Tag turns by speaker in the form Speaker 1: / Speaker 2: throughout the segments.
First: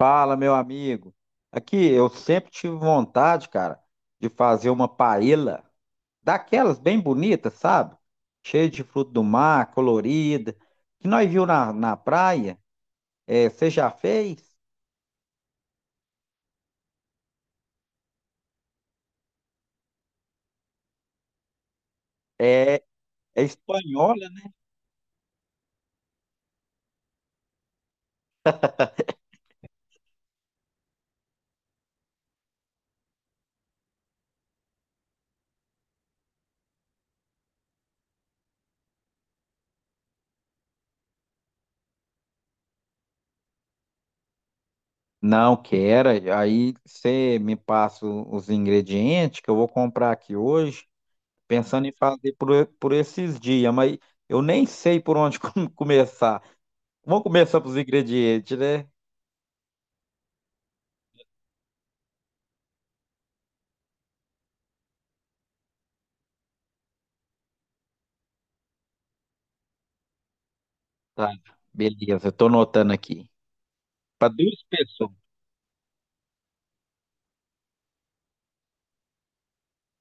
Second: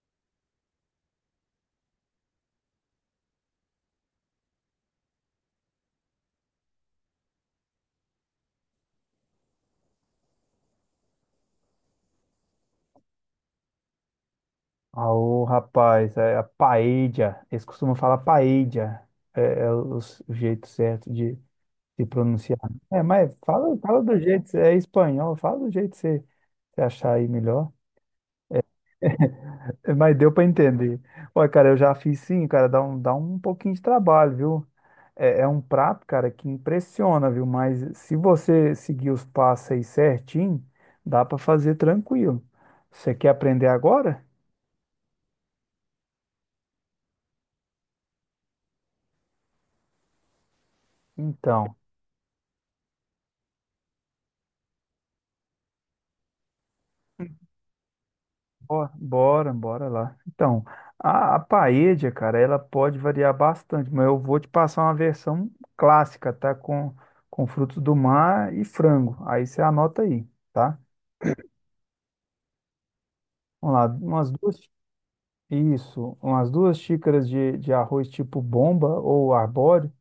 Speaker 1: Fala, meu amigo. Aqui, eu sempre tive vontade, cara, de fazer uma paella daquelas bem bonitas, sabe? Cheia de fruto do mar, colorida, que nós viu na praia. É, você já fez?
Speaker 2: Ô, rapaz, é a paella. Eles costumam falar paella. É o jeito certo de pronunciar.
Speaker 1: É,
Speaker 2: É, mas
Speaker 1: é
Speaker 2: fala do
Speaker 1: espanhola, né?
Speaker 2: jeito, é espanhol, fala do jeito que você achar aí melhor. É, mas deu para entender. Olha, cara, eu já fiz sim, cara, dá um pouquinho de trabalho, viu? É um prato, cara, que impressiona, viu? Mas se você seguir os passos aí certinho, dá para fazer tranquilo. Você quer aprender agora?
Speaker 1: Não, quero. Aí você me passa os ingredientes que eu vou comprar aqui hoje,
Speaker 2: Então.
Speaker 1: pensando em fazer por esses dias, mas eu nem sei por onde começar. Vamos começar pelos ingredientes, né?
Speaker 2: Ó, bora, bora lá. Então, a paella, cara, ela pode variar bastante, mas eu vou te passar uma versão clássica, tá? Com frutos do mar e frango. Aí você anota aí, tá?
Speaker 1: Tá, beleza, eu tô anotando aqui.
Speaker 2: Vamos lá,
Speaker 1: Para duas pessoas,
Speaker 2: isso, umas duas xícaras de arroz tipo bomba ou arbóreo,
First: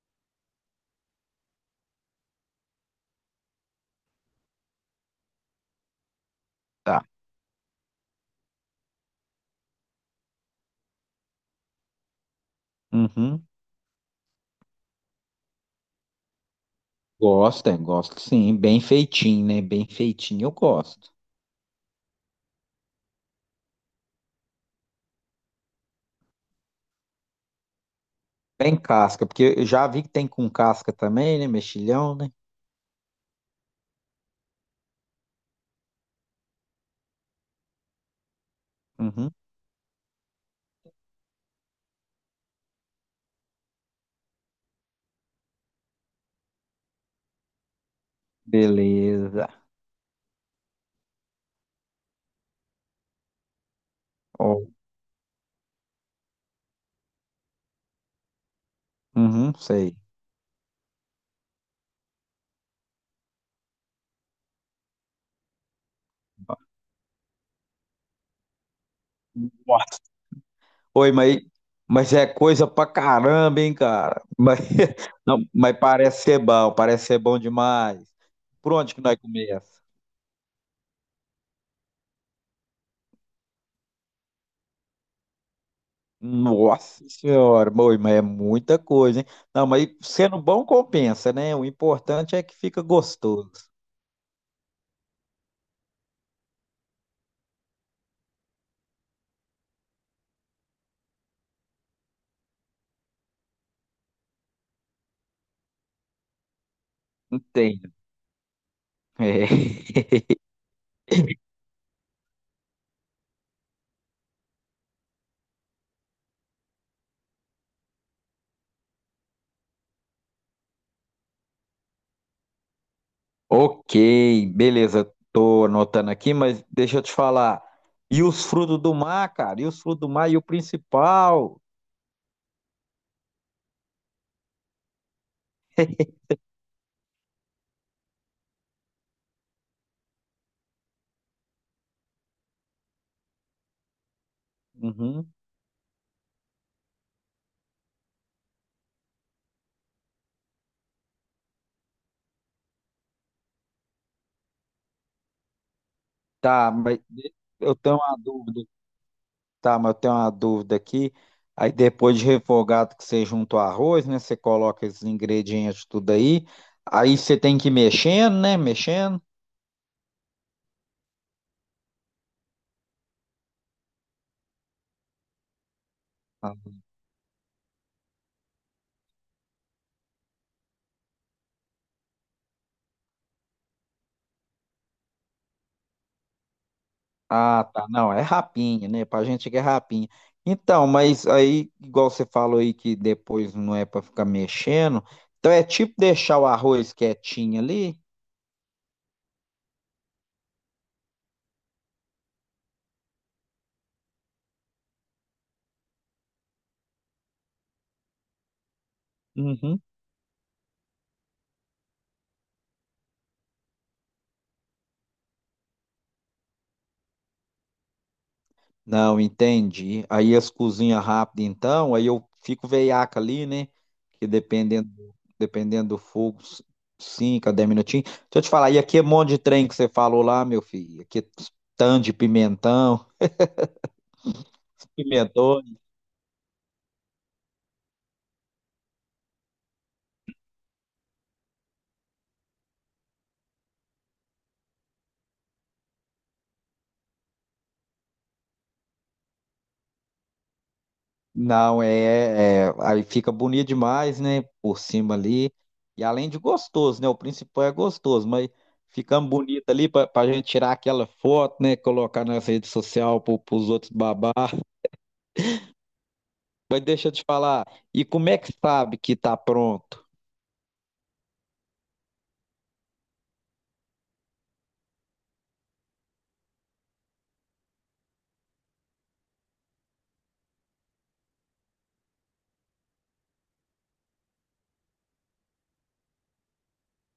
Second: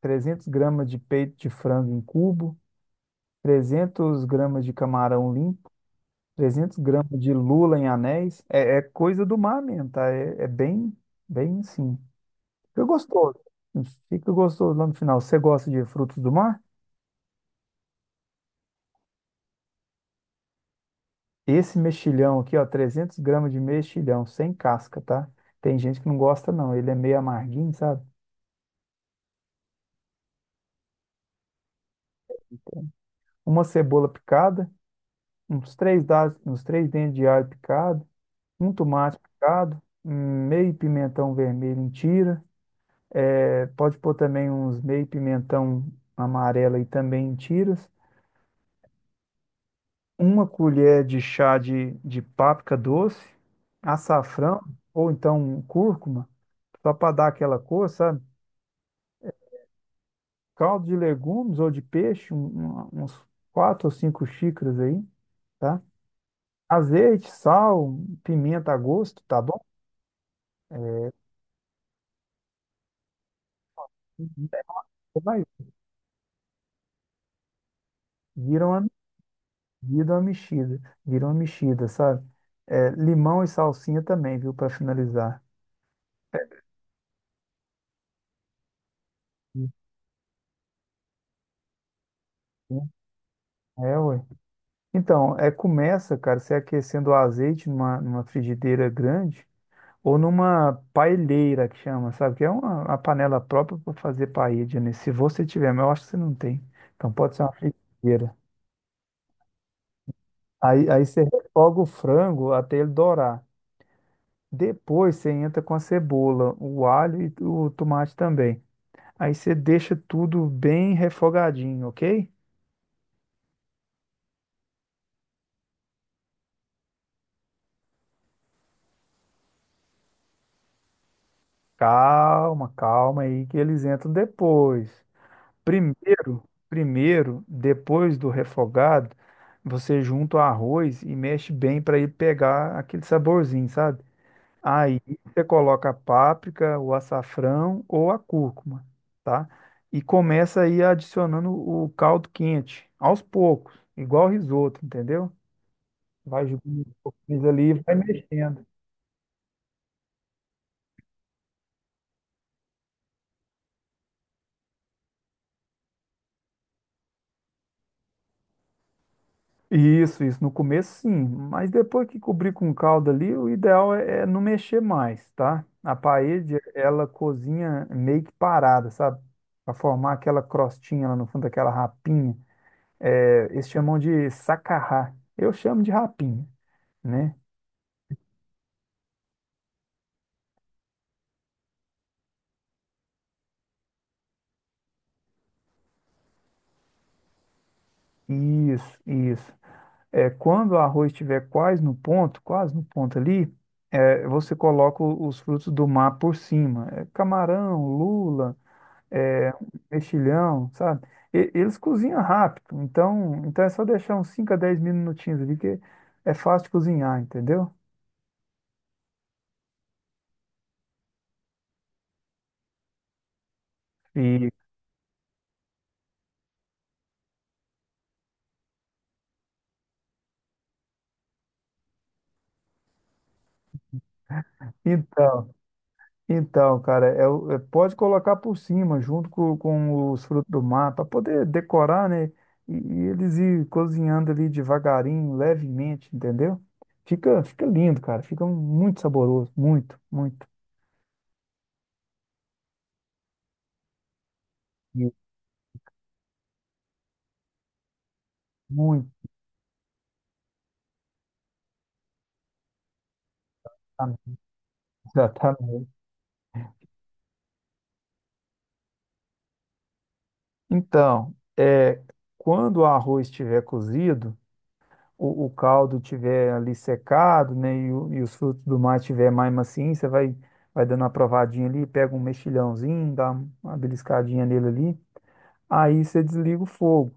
Speaker 2: 300 gramas de peito de frango em cubo, 300 gramas de camarão limpo, 300
Speaker 1: tá?
Speaker 2: gramas de lula em anéis. É coisa do mar mesmo, tá? É, é bem, bem simples. Fica gostoso.
Speaker 1: Uhum.
Speaker 2: Fica gostoso lá no final. Você gosta de frutos do mar?
Speaker 1: gosta Gosto sim. Bem feitinho, né? Bem feitinho, eu gosto.
Speaker 2: Esse mexilhão aqui, ó, 300 gramas de mexilhão, sem casca, tá? Tem gente que não gosta, não. Ele é meio amarguinho, sabe?
Speaker 1: Bem casca, porque eu já vi que tem com casca também, né? Mexilhão, né?
Speaker 2: Uma cebola picada, uns três dentes de alho picado, um tomate
Speaker 1: Uhum.
Speaker 2: picado, meio pimentão vermelho em tira. É, pode pôr também uns meio pimentão amarelo aí também em tiras.
Speaker 1: Beleza.
Speaker 2: Uma colher de chá de páprica doce, açafrão
Speaker 1: Ó,
Speaker 2: ou então um cúrcuma, só para dar aquela cor, sabe?
Speaker 1: uhum, sei.
Speaker 2: Caldo de legumes ou de peixe, uns quatro ou cinco xícaras aí, tá? Azeite, sal, pimenta a gosto, tá bom?
Speaker 1: Nossa. Oi, mas é coisa pra caramba, hein, cara? Mas, não,
Speaker 2: Vai,
Speaker 1: mas parece ser bom demais.
Speaker 2: vira
Speaker 1: Por
Speaker 2: uma,
Speaker 1: onde que nós começa?
Speaker 2: vira uma mexida, vira uma mexida, sabe? É, limão e salsinha também, viu, para finalizar.
Speaker 1: Nossa senhora, boi, mas é muita coisa, hein? Não,
Speaker 2: Isso,
Speaker 1: mas sendo bom compensa, né? O importante é que
Speaker 2: né?
Speaker 1: fica gostoso.
Speaker 2: É, ué. Então, começa, cara, você aquecendo o azeite numa frigideira grande ou numa paelheira que chama, sabe? Que é uma panela própria para fazer paella, né? Se você tiver, mas eu acho que você não tem. Então pode ser uma
Speaker 1: Entendo.
Speaker 2: frigideira.
Speaker 1: É.
Speaker 2: Aí você refoga o frango até ele dourar. Depois você entra com a cebola, o alho e o tomate também. Aí você deixa tudo bem refogadinho, ok?
Speaker 1: Ok, beleza. Tô anotando aqui, mas deixa eu te falar. E os frutos do mar, cara? E os frutos do mar e o principal?
Speaker 2: Calma, calma aí que eles entram depois. Primeiro, primeiro, depois do refogado, você junta o arroz e mexe bem para ele pegar aquele saborzinho, sabe? Aí
Speaker 1: Uhum.
Speaker 2: você coloca a páprica, o açafrão ou a cúrcuma, tá? E começa aí adicionando o caldo quente, aos poucos, igual risoto, entendeu? Vai
Speaker 1: Tá,
Speaker 2: jogando um
Speaker 1: mas
Speaker 2: pouquinho ali e
Speaker 1: eu
Speaker 2: vai
Speaker 1: tenho uma dúvida.
Speaker 2: mexendo.
Speaker 1: Tá, mas eu tenho uma dúvida aqui. Aí depois de refogado que você junta o arroz, né? Você coloca esses ingredientes tudo aí. Aí você tem que ir mexendo, né? Mexendo.
Speaker 2: Isso, isso. No começo, sim. Mas depois que cobrir com calda ali, o ideal é não mexer mais, tá? A parede, ela cozinha meio que parada, sabe? Para formar aquela crostinha lá no fundo, aquela rapinha. É, eles chamam de sacarrá. Eu chamo de rapinha, né?
Speaker 1: Ah, tá. Não, é rapinha, né? Pra gente que é rapinha. Então, mas aí, igual você falou aí que depois não é pra ficar mexendo. Então é tipo deixar o arroz quietinho ali.
Speaker 2: Isso, isso. É, quando o arroz estiver quase no ponto ali, você coloca os frutos do mar por cima. É, camarão, lula é,
Speaker 1: Uhum.
Speaker 2: mexilhão, sabe? Eles cozinham rápido, então é só deixar uns 5 a 10 minutinhos ali, que é fácil de cozinhar, entendeu?
Speaker 1: Não, entendi. Aí as cozinha rápido, então, aí eu fico veiaca ali, né? Que
Speaker 2: E,
Speaker 1: dependendo do fogo, 5 a 10 minutinhos. Deixa eu te falar, e aqui é um monte de trem que você falou lá, meu filho. Aqui é tanto de pimentão,
Speaker 2: então,
Speaker 1: pimentão.
Speaker 2: então, cara, pode colocar por cima, junto com os frutos do mar, para poder decorar, né? E eles ir cozinhando ali devagarinho, levemente, entendeu? Fica lindo, cara. Fica muito saboroso. Muito, muito.
Speaker 1: Não, é, aí fica bonito demais, né? Por cima ali. E além de gostoso, né? O principal é gostoso, mas
Speaker 2: Muito.
Speaker 1: ficamos bonito ali pra gente tirar aquela foto, né? Colocar nas redes sociais pro, pros outros babar.
Speaker 2: Exatamente.
Speaker 1: Mas deixa eu te falar, e como é que sabe que tá pronto?
Speaker 2: Então, quando o arroz estiver cozido, o caldo estiver ali secado, né, e os frutos do mar estiver mais macio, você vai dando uma provadinha ali, pega um mexilhãozinho, dá uma beliscadinha nele ali, aí você desliga o fogo,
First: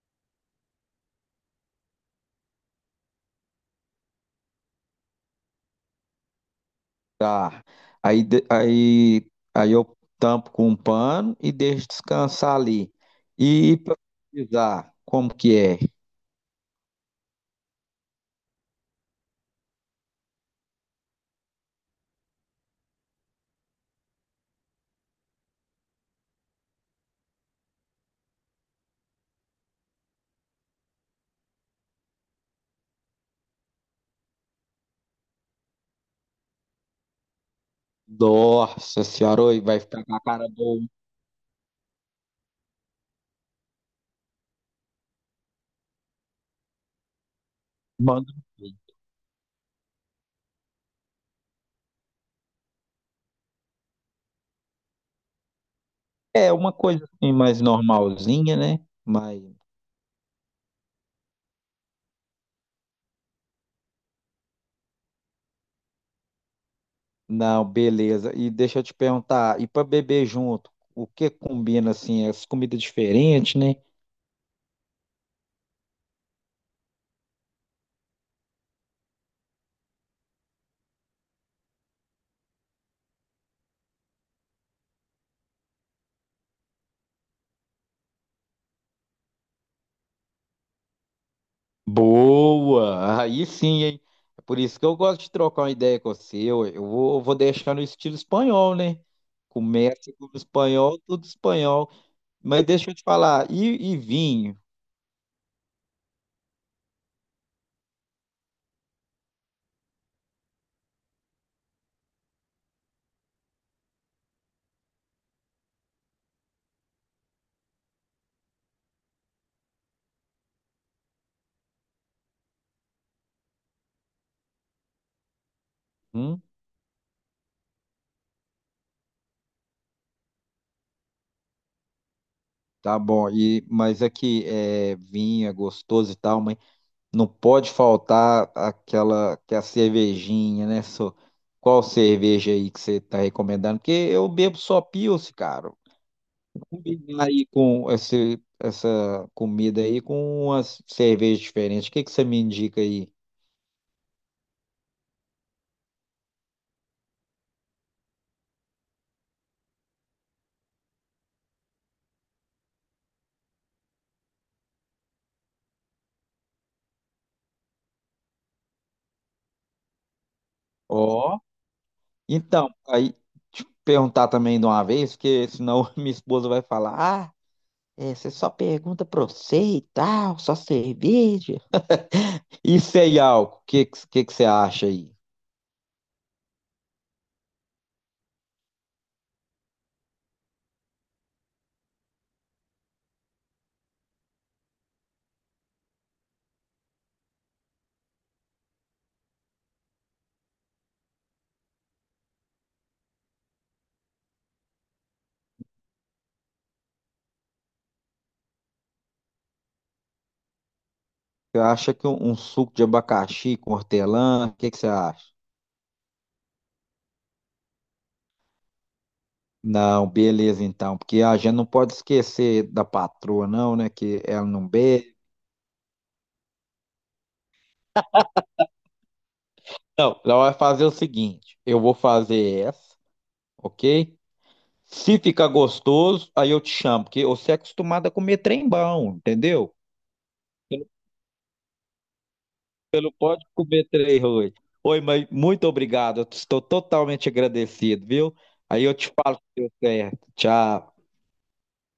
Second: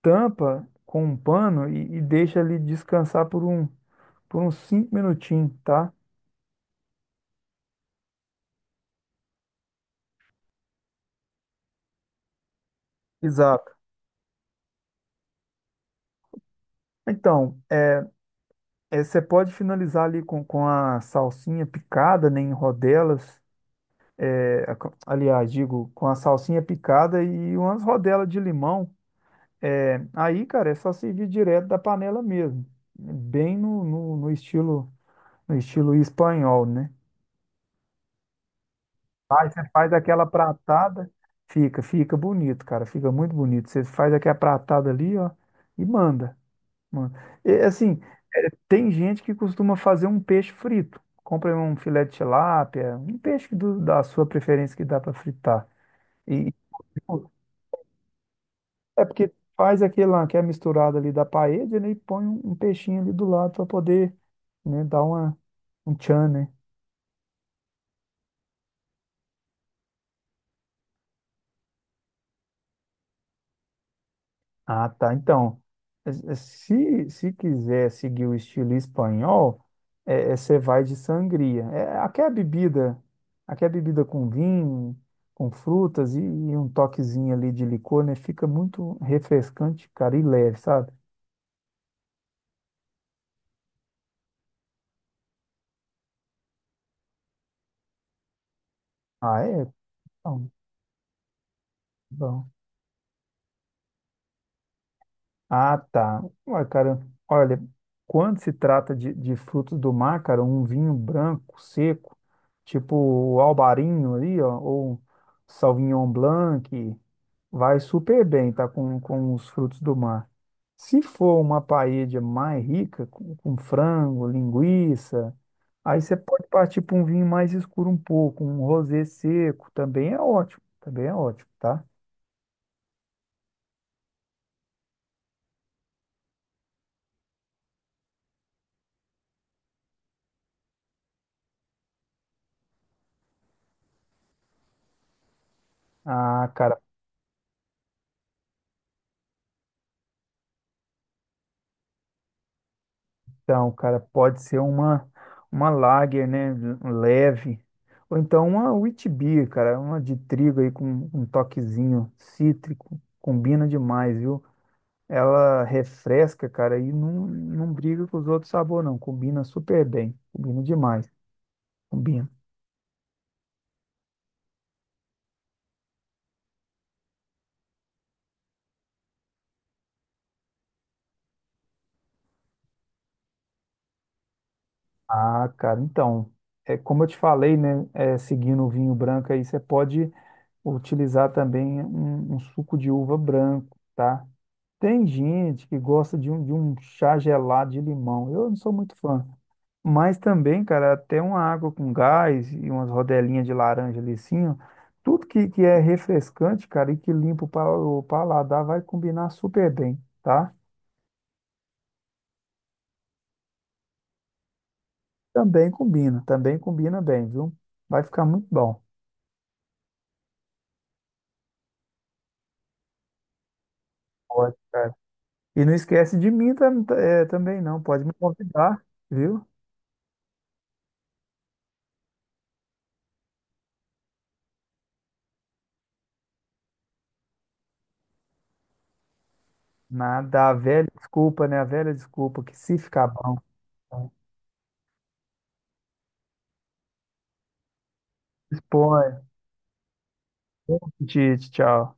Speaker 2: tampa com um pano e deixa ele descansar por uns 5 minutinhos, tá?
Speaker 1: Tá. Aí, de- aí, Aí eu tampo com um pano e deixo descansar ali.
Speaker 2: Exato.
Speaker 1: E para pesquisar, como que é?
Speaker 2: Então, você pode finalizar ali com a salsinha picada, né, em rodelas, aliás, digo, com a salsinha picada e umas rodelas de limão. É, aí, cara, é só servir direto da panela mesmo, bem no estilo espanhol, né?
Speaker 1: Nossa senhora, oi, vai
Speaker 2: Faz
Speaker 1: ficar com a
Speaker 2: aquela
Speaker 1: cara boa.
Speaker 2: pratada, fica bonito, cara, fica muito bonito. Você faz aquela pratada ali, ó, e manda, manda. E, assim,
Speaker 1: Manda um
Speaker 2: tem
Speaker 1: vídeo.
Speaker 2: gente que costuma fazer um peixe frito. Compra um filé de tilápia, um peixe da sua preferência que dá para fritar.
Speaker 1: É
Speaker 2: E,
Speaker 1: uma coisa
Speaker 2: tipo,
Speaker 1: assim mais normalzinha, né?
Speaker 2: é porque
Speaker 1: Mas
Speaker 2: faz aquela que é misturada ali da paella, né, e põe um peixinho ali do lado para poder, né, um tchan, né?
Speaker 1: não, beleza. E deixa eu te perguntar, e para beber junto, o que combina assim? As comidas diferentes, né?
Speaker 2: Ah, tá. Então, se quiser seguir o estilo espanhol, você vai de sangria. É, aqui é a bebida com vinho, com frutas e um toquezinho ali de licor, né? Fica muito refrescante, cara, e leve, sabe?
Speaker 1: Boa! Aí sim, hein? É por isso que eu gosto de trocar uma ideia com você. Eu vou deixar no estilo espanhol, né?
Speaker 2: Ah, é?
Speaker 1: Começa com o
Speaker 2: Bom,
Speaker 1: espanhol, tudo espanhol.
Speaker 2: bom.
Speaker 1: Mas deixa eu te falar, e vinho?
Speaker 2: Ah, tá. Ué, cara, olha, quando se trata de frutos do mar, cara, um vinho branco, seco, tipo o Albarinho ali, ó, ou Sauvignon Blanc, vai super bem, tá, com os frutos do mar. Se for uma paella mais rica, com frango, linguiça, aí você
Speaker 1: Hum?
Speaker 2: pode partir para um vinho mais escuro um pouco, um rosé seco, também é ótimo, tá?
Speaker 1: Tá bom, e, mas aqui é vinho, é gostoso e tal, mas não pode faltar aquela cervejinha, né? só? Qual cerveja aí que você tá recomendando? Porque eu bebo só Pils, cara.
Speaker 2: Ah, cara,
Speaker 1: Combinar aí com essa comida aí com umas cervejas diferentes. O que que você me indica aí?
Speaker 2: então, cara, pode ser uma lager, né? Leve. Ou então uma wheat beer, cara. Uma de trigo aí com um toquezinho cítrico. Combina demais, viu? Ela refresca, cara, e não briga com os outros sabores, não. Combina super bem. Combina demais.
Speaker 1: Ó.
Speaker 2: Combina.
Speaker 1: Então, aí te perguntar também de uma vez, porque senão minha esposa vai falar: Ah, é, você só pergunta pra você e tal, só cerveja. E sem álcool, o que, que você acha aí?
Speaker 2: Ah, cara, então, é como eu te falei, né? Seguindo o vinho branco aí, você pode utilizar também um suco de uva branco, tá? Tem gente que gosta de um chá gelado de limão. Eu não sou muito fã. Mas também, cara, até uma água com gás e umas rodelinhas de laranja ali assim, ó. Tudo que é refrescante, cara, e que limpa o paladar vai combinar super bem, tá?
Speaker 1: Você acha que um suco de abacaxi com hortelã, o que que você acha?
Speaker 2: Também combina bem, viu? Vai ficar muito bom.
Speaker 1: Não, beleza então, porque a gente não pode esquecer da patroa, não, né? Que ela não
Speaker 2: Ótimo.
Speaker 1: bebe.
Speaker 2: E não esquece de mim também, não. Pode me convidar, viu?
Speaker 1: Não, ela vai fazer o seguinte: eu vou fazer essa, ok? Se ficar gostoso, aí eu te chamo, porque você é acostumado a comer trem bom, entendeu?
Speaker 2: Nada, a
Speaker 1: Você não
Speaker 2: velha desculpa, né? A velha desculpa que se
Speaker 1: Você
Speaker 2: ficar
Speaker 1: não
Speaker 2: bom,
Speaker 1: pode comer
Speaker 2: né?
Speaker 1: trem ruim. Oi, mas muito obrigado, eu estou totalmente agradecido, viu? Aí eu
Speaker 2: Expõe.
Speaker 1: te falo se deu certo.
Speaker 2: Bom
Speaker 1: Tchau.
Speaker 2: apetite, tchau.